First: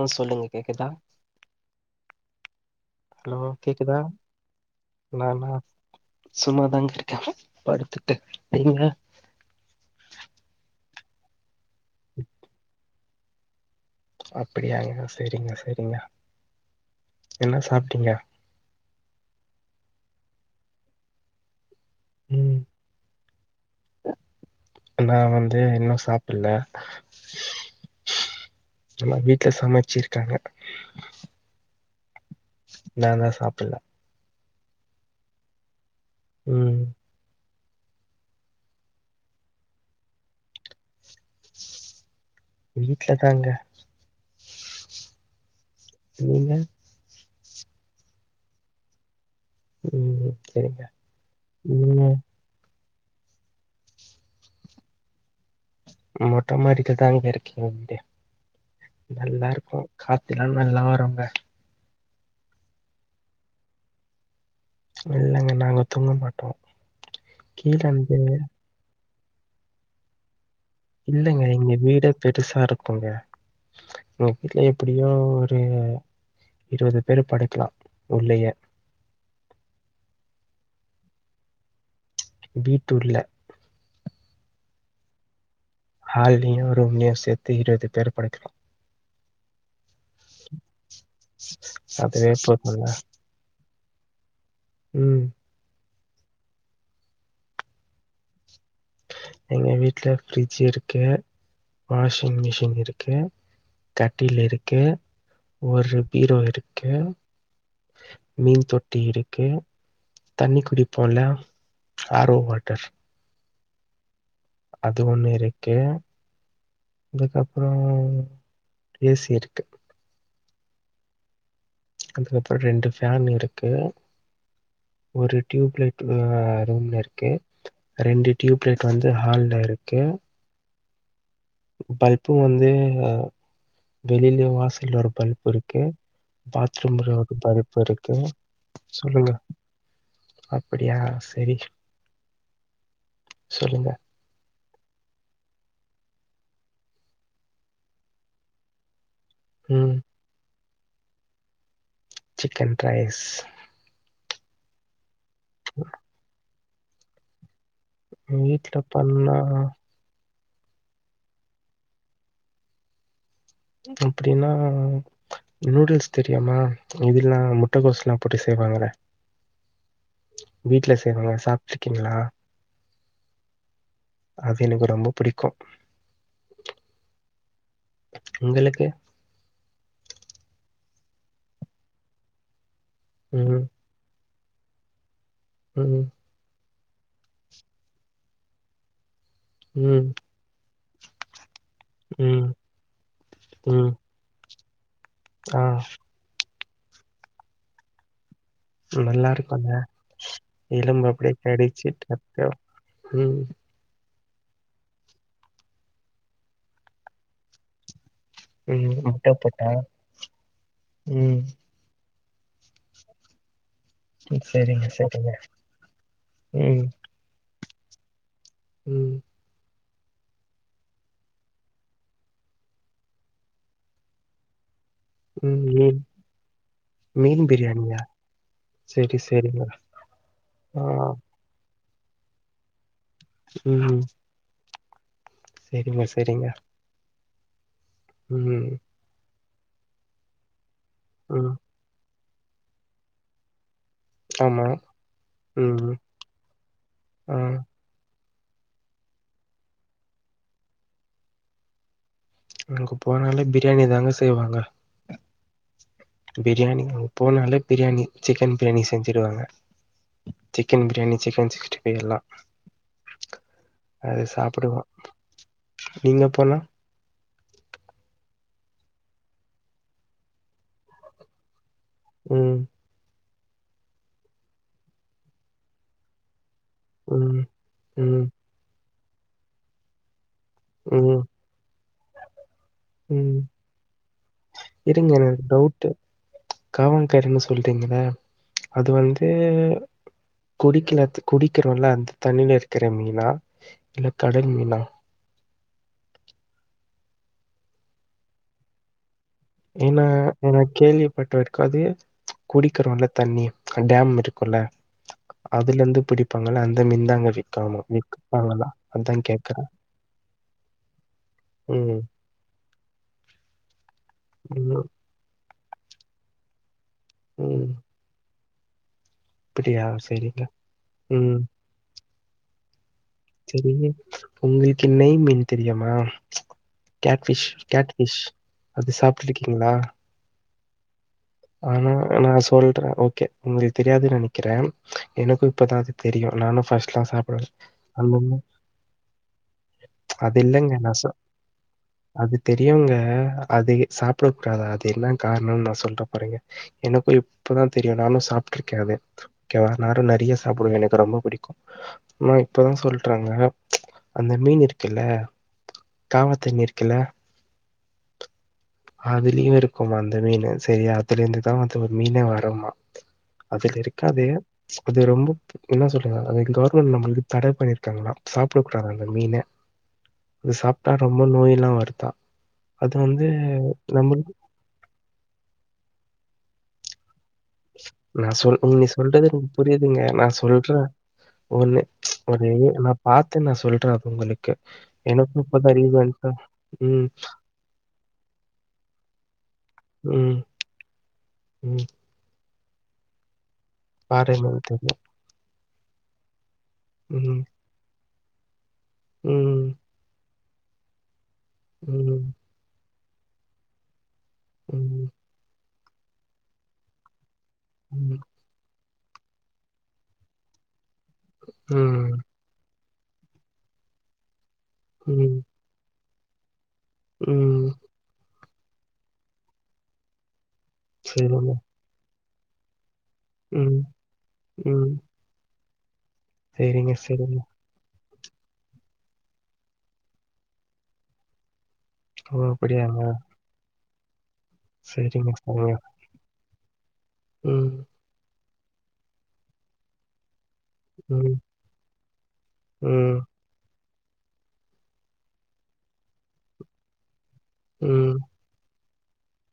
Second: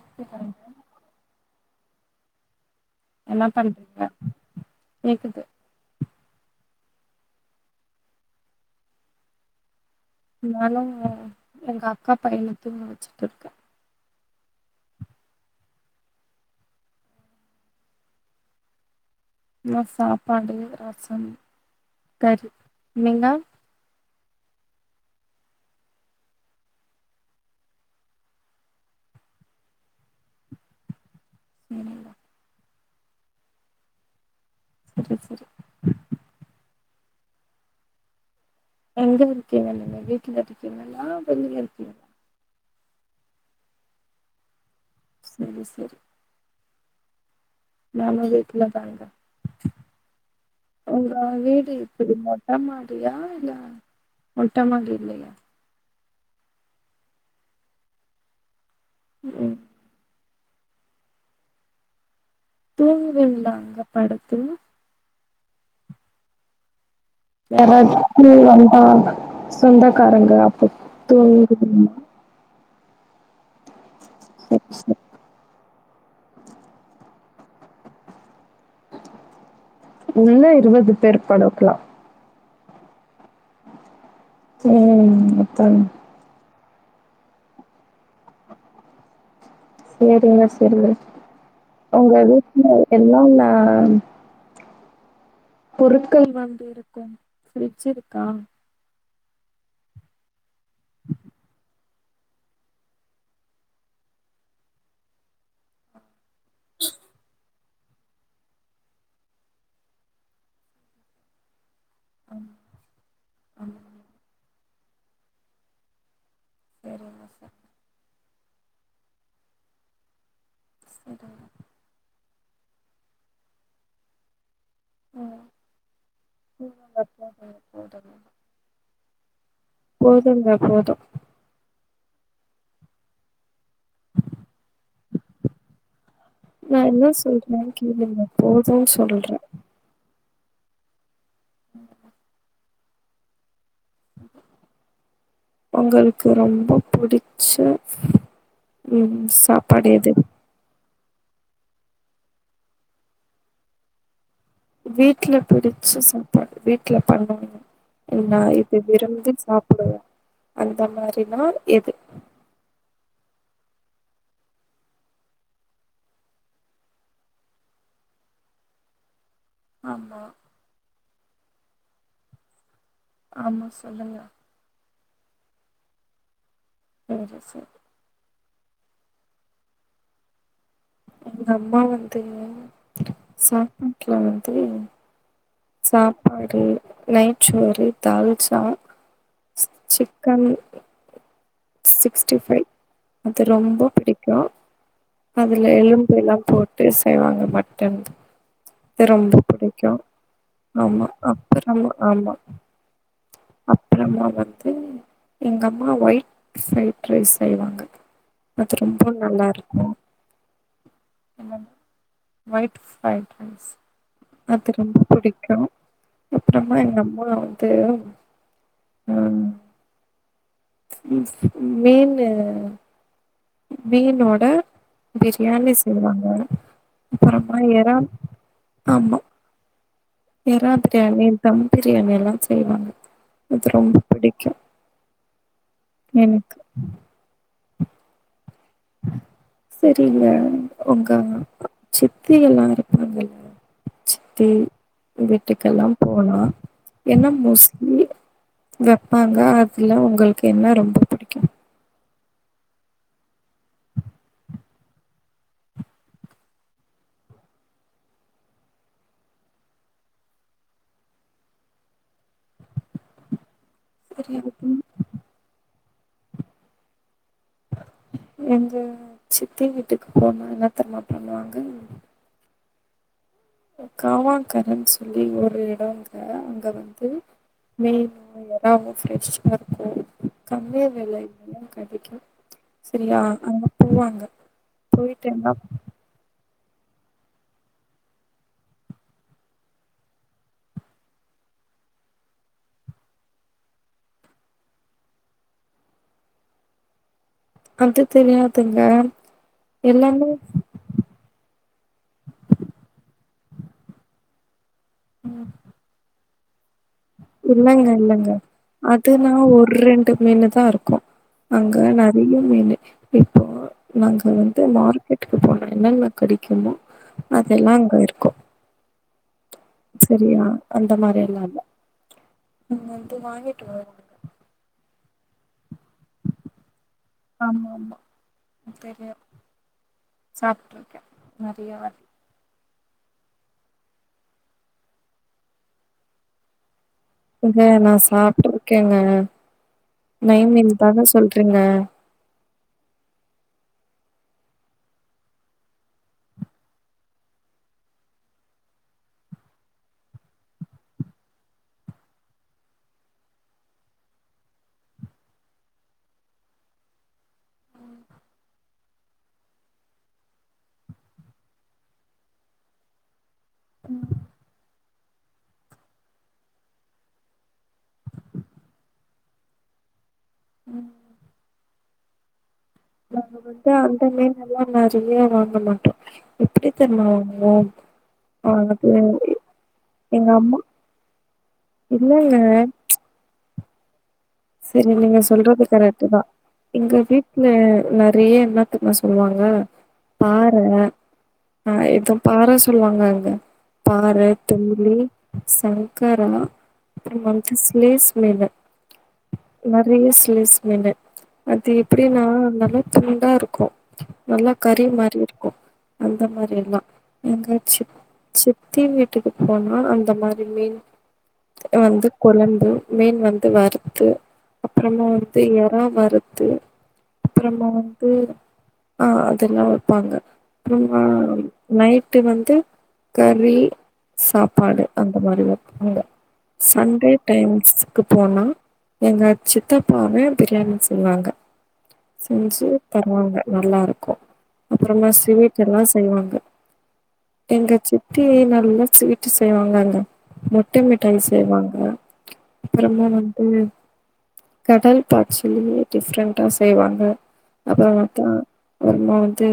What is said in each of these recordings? ஆ சொல்லுங்க கேக்குதா ஹலோ என்ன கேக்குதா பண்றீங்க ந கேக்குது ந சும்மாதாங்க இருக்கே படுத்துட்டு நீங்க நானும் எங்க அக்கா பையன தூங்க வச்சுட்டுருக்கேன் அப்படியாங்க சரிங்க சரிங்க என்ன சாப்டீங்க நா சாப்பாடு ரசம் கறி ம் நீங்க நான் வந்து இன்னும் சாப்பிட்ல நல்ல வீட்டு்ல சமைச்சிருக்காங்க ம் நான் தான் சாப்பிடல சரி சரி உம் எங்க இருக்கீங்க நீங்க வீட்டுல இருக்கீங்களா வெளில இருக்கீங்க வீட்டு்லதாங்க சரி சரி நீங்க நானும் வீட்டுல தாங்க ம் சரிங்க உங்க வீடு நீங்க எப்படி மொ ட மாடியா இல்ல மொட்ட மாடியில்லயா மொட்ட மாடிக்கு தாங்க இருக்கீங்க நல்லா ம் இருக்கும் காத்தில்லாம் நல்லா வருங்க தூங்குவீங்ளா அங்க படுத்து இல்லங்க நாங்க தூங்க மாட்டோம் யாராச்சு வந்தா சொந்தக்காரங்க அப்ப இல்லங்க இங்க தூங்குவீங்களா வீடே பெருசா இருக்குங்க எங்க சரி வீட்ல சரி எப்டியோ ஒரு இருபது பேர் படுக்கலாம் உள்ளயே உள்ள இருவது பேர் படுக்கலாம் வீட்டூள்ள [unintelligible] ஹால்லயும் ரூம்லேயும் சேத்து இருவது பேரு படுக்கலா சேரிங்க சரிங்க உங்க அதுவே வீட்ல போதுல்ல என்னன்னா ம் பொருட்கள் வந்து இருக்கும் ஃப்ரிட்ஜ் இருக்கா எங்க வீட்ல ஃப்ரிட்ஜ் இருக்கு வாஷிங் மிஷின் இருக்கு கட்டில் இருக்கு ஒரு பீரோ இருக்கு மீன் தொட்டி இருக்கு தண்ணீ குடிப்போம்ல ஆர் ஓ வாட்டர் ஆமா அது ஒன்னு இருக்கு சரிங்க சார், அதுக்கப்றோ ஏ சி இருக்கு செர்டா அதுக்கப்றோ ரெண்டு ஃபேன் இருக்கு ஒரு ம். டியூப்லைட் ஆ இல்லங்க ரூம்லருக்கு போதுங்க, போதுங்க. ரெண்டு டியூப் லைட் வந்து ஹால்லரு போதுங்க போது பல்ப்பும் வந்து அ வெளிலயும் வாசல்ல ஒரு பல்ப் ருக்கு நான் என்ன பாத்ரூம்ல ஒரு சொல்றேன்னு பல்ப் இருக்கு கேளுங்க. போதும்ன்னு சொல்லுங்க சொல்றேன். அப்டியா செரி சொல்லுங்க ம் உங்களுக்கு ரொம்ப புடிச்ச ம் சாப்பாடு ம். எது சிக்கன் ரைஸ் வீட்ல புடிச்ச சாப்பாடு வீட்ல பண்வாங்க ஒரு வீட்ல மாரி விரும்பி பண்ணா சாப்பிடுவ அந்த மாரினா எது அப்டின்னா நூடுல்ஸ் தெரியுமா இதெல்லாம் முட்டகோஸ் லாம் போட்டு செய்வாங்கள ஆமா வீட்ல செய்வாங்க சாப்ட்டுருக்கீங்களா ஆமா சொல்லுங்க அது எனக்கு ரொம்ப புடிக்கு அது செ உங்களுக்கு எங்க அம்மா வந்து ம். சாப்பாட்ல வந்து ம். சாப்பாடு நெய்ச்சோறு தால்ச்சா ம். சிக் கம்மி சிக்ஸ்டி ம். ஃபைவ் அது ரொம்ப ம். புடிக்கு ஆ அதுல எலும்பெல்லா போட்டு செய்வாங்க மட்டன் அது ரொம்ப நல்லாருக்கும்ல. புடிக்கு ஆமா எலும்பு அப்படியே அப்பு கடிச்சு ரமா ஆமா டக்கு. ம். அப்றமா வந்து எங்க அம்மா ஒயிட் ஃப்ரைட் ரைஸ் செய்வாங்க அது ம். ரொம்ப முட்ட போட்டா நல்லாருக்கு ம். என்ன ஒயிட் ஃப்ரைட் ரைஸ் அது சரிங்க, ரொம்ப சரிங்க. புடிக்கு அப்றமா ம், எங்க அம் மா வந்து ம் மீன்னு மீனோட ம். பிரியாணி மீன் செய்வாங்க அப்பறமா எரால் ஆமா செரிங்க எறா ப்ரியாணி தம் ப்ரியாணி எல்லா செய்வாங்க அது ரொம்ப புடிக்கு செரிங்க செரிங்க எனக்கு ம் செரிங்க ஒங்க ம். சித்தி எல்லா இருப்பாங்கள்ல சித்தி ஆமா. வீட்டுக்கெல்லா ம். போனா என்ன ஆ. மோஸ்ட் மில் வெப்பாங்க அதுல உங்களுக்கு என்ன ரொம்ப புடிக்கு நா அங்க போனாலே பிரியாணி தாங்க செய்வாங்க பிரியாணிங்க அங்க போனாலே பிரியாணி சிக்கன் பிரியாணி செஞ்சிடுவாங்க chicken biryani chicken sixty five எல்லா அது சாப்புடுவோ நீங்க போனா எங்க சித்தி வீட்டுக்கு போனா என்ன தெரிமா பண்ணுவாங்க ம் காவாங்கரன்னு சொல்லி ஒரு எடோங்க அங்க வந்து ம், மீனு ம், எறா எல்லாமே பிரஷ்ஷா இருக்கு கம்மியா ம், விலையில எல்லா கெடைக்கு செரியா ம். அங்க போவாங்க போயிட்டு என்ன காவாங்கரன்னு சொல்றீங்கள்ல அது வந்து குடிக்கல குடிக்கிறோல்லா அந்த தண்ணில இருக்கற மீனா இல்ல கடல் மீனா அது தெரியாதுங்க ஏன்னா எல்லாமே நா கேள்வி பட் இதுக்காதே குடிக்கிறோல்ல தண்ணி டேம் இருக்குல்ல ம், அதுலந்து பிடிப் இல்லங்க இல்லங்க விப்பாங்களா? அதான் அதுனா கேட்கறேன். ஒரு ரெண்டு மீனு தா இருக்கு அங்க ம். நறைய மீனு இப்போ நாங்க வந்து ம். மார்க்கெட்டுக்கு போனா என்னான்னா கேடிக்குமோ ம். அதெல்லா அங்க இருக்கு அப்படியா? சரிங்க. செரியா அந்த ம். மாரில்லா இல்ல அங்க வந்து வாங் செரி உங்களுக்கு நெய் மீன் தெரியுமா கேட் பிஷ் ஆமா கேட் ஆமா பிஷ் அது சாப்டிருக்கீங்களா சாப்டிருக்கே ஆனா நா சொல்றே ஓகே உங்களுக்கு தெரியாதுன்னு நெனைக்கிறே எனக்கு இப்பதா அது தெரியு நானு ஃபர்ஸ்ட்லாம் சாப் எங்க நா சாப்டு இருக்கேங்க அது நெய் இல்லங்க. மீன் நான் தாங்க சொ சொல்றீங்க அது தெரியுங்க அது எ சாப்புடக்கூடாது அது என்ன கார்ணோன்னு நா சொல்ற பாருங்க எனக்கு இப்பதா தெரியு நானு சாப்டு இருக்கே அது ஓகேவா நானு நெறைய சாப்டுவே எனக்கு ரொம்ப புடிக்கு ஆனா இப்பதா சொல்றாங்க அந்த மீன் இருக்குல்ல காவ தண்ணி இருக்குல அதுலயு இருக்குமா அந்த மீனு செரியா அதுல இருந்துதா அது ஒரு மீனே வருமா அதுல இருக்காதே அது ரொம்ப என்ன சொல்றீங்க அது கவர்மெண்ட் நம்மளுக்கு தட பண்ணிருக்காங்களா சாப்ட கூடாதா அந்த மீன அது சாப்டா ரொம்ப நோய்லா வருதா நாங்க வந்து அந்த மீன் எல்லா நறைய வாங்க மாட்டோ எப்டி தெரியுமா வாங்குவோ நா ஆ சொல் உன் நீ அது சொல்றது எனக்கு புரியுதுங்க நா எங்க அம்மா சொல்றே ஒன்னு இல்லங்க ஒரு நா பாத்து நா சொல்றே உங்களுக்கு செரி நீங்க எனக்கும் சொல்றது இப்பதான் கரெக்ட் தா ரீசென்ட்டா எங்க ம், வீட்டுல நறைய என்னத்தெரிமா சொல்லுவாங்க ம், பாற ஆ ம். இதும் பாற சொல்லுவாங்க அங்க பாற பாரு என்னன்னு தும்மிலி தெரியும். சங்கர அப்றோ வந்து ஸ்லேஸ் மீனு ம்ம் நறைய ஸ்லேஸ் அது எப்டின்னா ம், நல்லா துண்டா இருக்கு நல்லா கறி ம், மாரி இருக்கு அந்த மாரில்லா எங்க சித் ம், சித்தி வீட் ட்டுக்கு போனா அந்த மாரி மீன் வந்து ம், கொழம்பு மீன் வந்து வறுத்து அப்புறமா ம், வந்து இறா வறுத்து அப்புறமா ம். வந்து ஆ அதெல்லா வப்பாங்க அப்புறமா செரிங்க நைட்டு வந்து கறி ம், சாப்பாடு ம். அந்த மாரி வப்பாங்க சரிங்க, சண்டே சரிங்க. டைம்ஸ்கு போனா எங்க சித்தப்பாவே பிரியாணி செய்வாங்க ஓ! செஞ்சு அப்படியாங்க. தருவாங்க நல்லா இருக்கும் அப்புறமா சரிங்க, ஸ்வீட் சரிங்க. எல்லாம் செய்வாங்க ம், எங்க சித்தி நல்லா ஸ்வீட்டு செய்வாங்க அங்க மொட்டை மிட்டாய ம், செய்வாங்க அப்புறமா ம், வந்து கடல் பாய்ச்சிலயே டிஃப்ரெண்ட செய்வாங்க ம். அப்புறமாத்தா அப்புறமா வந்து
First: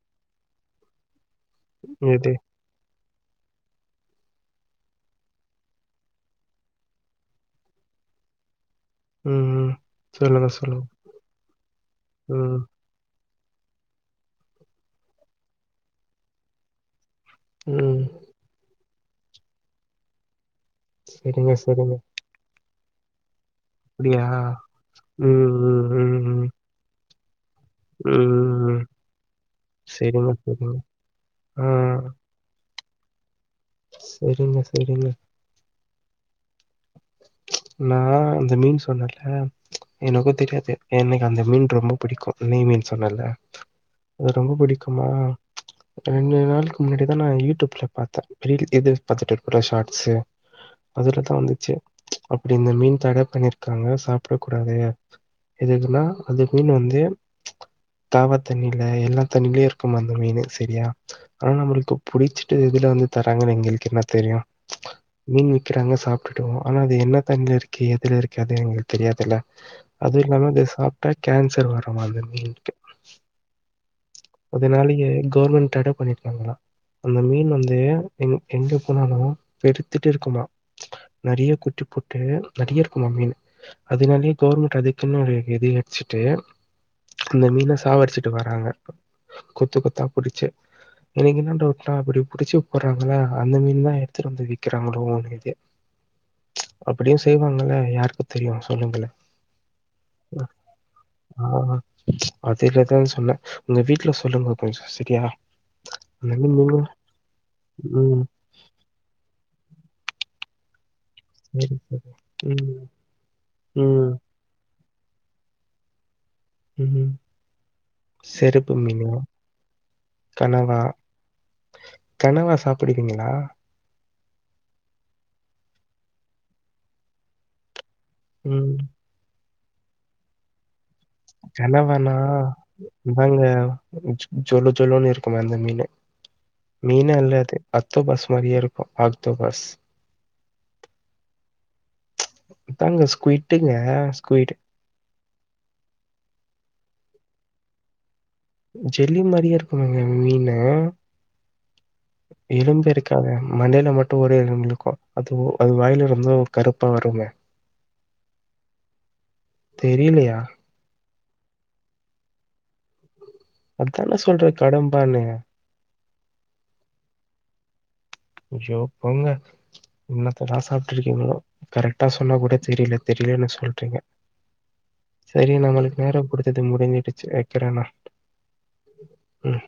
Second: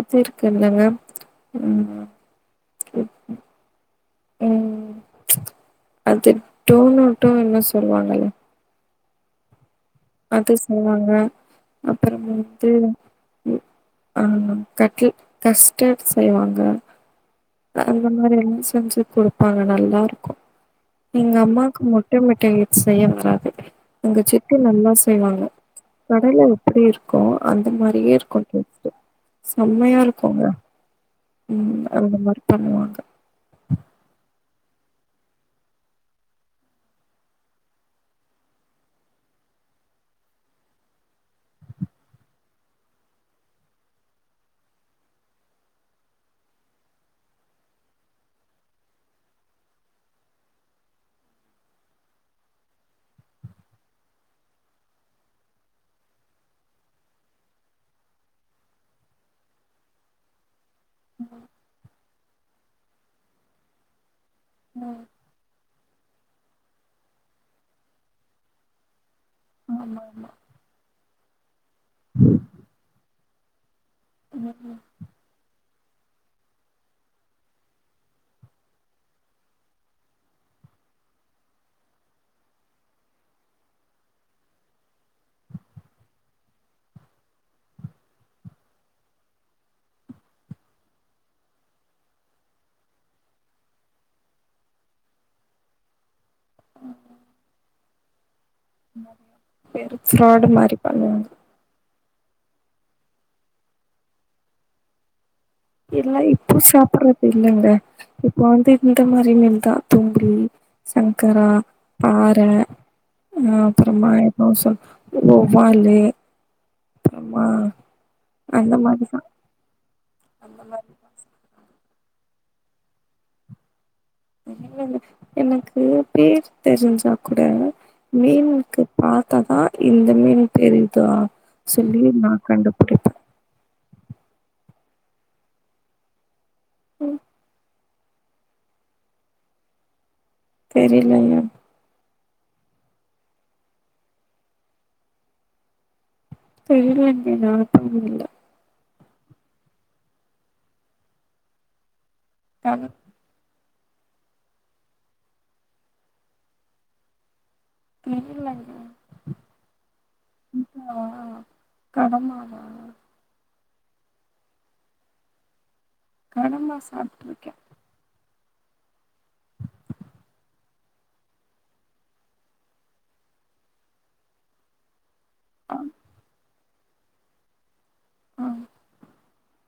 இது இருக்கு இல்லங்க ஆ எது? [unintelligible] ம் அது டோனொட்டோ இன்ன சொல்வாங்கல ம் ம் சொல்லுங்க, அது சொல்லுங்க. செய்வாங்க அப்புறம் ம், வந்து [unintelligible] ஆ கட்டுல் கஸ்டர்ட் செய்வாங்க ம். அந்த மாரி எல்லா செஞ்சு கொடுப்பாங்க நல்லாருக்கும் எங்க சரிங்க, அம்மாக்கு மொட் சரிங்க. மொட்ட மிட்டாய் செய்ய வராது அங்க அப்படியா? சிக்கன் நல்லா செய்வாங்க கடைல ம், எப்படி இருக்கு அந்த மாரியே இருக்கு ம். டேஸ்டு செம்மையா சரிங்க, இருக்குங்க சரிங்க. ஆ, ம் அந்த மாரி பண்ணுவாங்க செரிங்க செரிங்க நா அந்த மீன் சொன்னல எனக்கு தெரியாது எனக் அந்த மீன் ரொம்ப பிடிக்கு நெய் மீன் சொன்னல அது ரொம்ப பிடிக்குமா ரெண்டு நாளுக்கு முன்னாடிதா நான் யூடியூப்ல பாத்தே டெய்லி இது பாத்துட்டு இருக்கல ஷார்ட்ஸு அதுல தா வந்துச்சு அப்படி இந்த மீன் தடை பண்ணிருகாங்க சாப்ட கூடாது எதுகுன்னா அந்த மீனு வந்து காவா தண்ணில எல்லா தண்ணிலயும் இருக்குமா அந்த மீனு சரியா ஆனா நம்மளுக்கு புடிச்சிட்டு எதுல வந்து தாராங்கன்னு எங்களுக்கு என்ன தெரியு ம் மீன் விக்றாங்க சாப்ட்டுட்டுவோ ஆனா அது என்ன தண்ணில இருக்கு எதுல இருக்கு அது எங்களுக்கு தெரியாதுல்ல ஆமா அதுவு இல்லாம இத சாப்ட்டா கேன்ஷர் வருமா அந்த மீனுக்கு அதனாலயே கவுர்மெண்ட் தடை பண்ணிரு க்காங்களா அந்த மீன் வந்து எங் எங்கே போனாலும் பெருத்துட்டு இருக்குமா நெறைய குட்டி போட்டு நெறைய இருக்குமா மீன் அதனாலே கவுர்மெண்ட் அதுக்குன்னு ஒரு இது வச்சிட்டு அந்த மீன சாவடிச்சுட்டு வாராங்க கொத்து கொத்தா புடிச்சு எனக்கு என்ன டவுட்னா இப்படி புடிச்சு போட்றாங்களா அந்த மீன் தான் எடுத்துட்டு வந்து விக்றாங்களோனு இது அப்படியும் செய்வாங்கல்ல யாருக்கு தெரியு ம் பேரு ஃப்ராடு மாரி பண்ணுவாங்க ஆ அதுலதா சொன்னே உங்க வீட்டுல சொல்லுங்கோ கொஞ்ஜோ சரியா எல்லாம் அதனால இப்போ நீங்களும் சாப்பூடுறது இல்லங்க ம். இப்ப வந்து இந்த மாரி மீன்தான் தொங்ரி சங்கரா சரி. பார ம். அ அப்புறமா ம். எ [unintelligible] வவ்வாலு ம். அப்புறமா செருப்பு அந்த மாதி மீனு, தா கனவா கனவா சாப்புடுவிங்களா என்ன [unintelligible] எனக்கு பேர் தெரிஞ்சா கூட ம். மீனுக்கு பாத்தாதா இந்த மீன் தெரிதா சொல்லி நா கண்டுபுடிப்பே அங்க ஜொ ஜொலு ஜொலுனு இருக்குமே அந்த மீனு மீனு ம் அல்லது அந்த பஸ் மாரியே இருக்கு அந்த பஸ் தெரிலங்க தாங்க ஸ்கியட்டுங்க ஸ்கியிட் [unintelligible] ஜெல்லி மாரியே இருக்குங்க மீனு ஆனா [unintelligible] க்கது மண்டையில மட்டும் ஒரே இருக்கோ அது அது வாயில ரொம்ப கருப்பா வருமே தெரிலங்க தெரிலியா ஆ கடமா வா அதான சொல்ர கடம்பானு கடமா சாப்ட்டுருக்கேன் ஜோ போங்க என்னத்தா சாப்ட்டுருக்கீங்களோ கரெக்ட்டா சொன்னா கூட தெரியல தெரியலன்னு சொல்றீங்க [inaudible] சரி ஆ நம்மளுக்கு நேர குடுத்தது முடிஞ்சிட்டுச்சு வைக்கறே நா ஆ உம்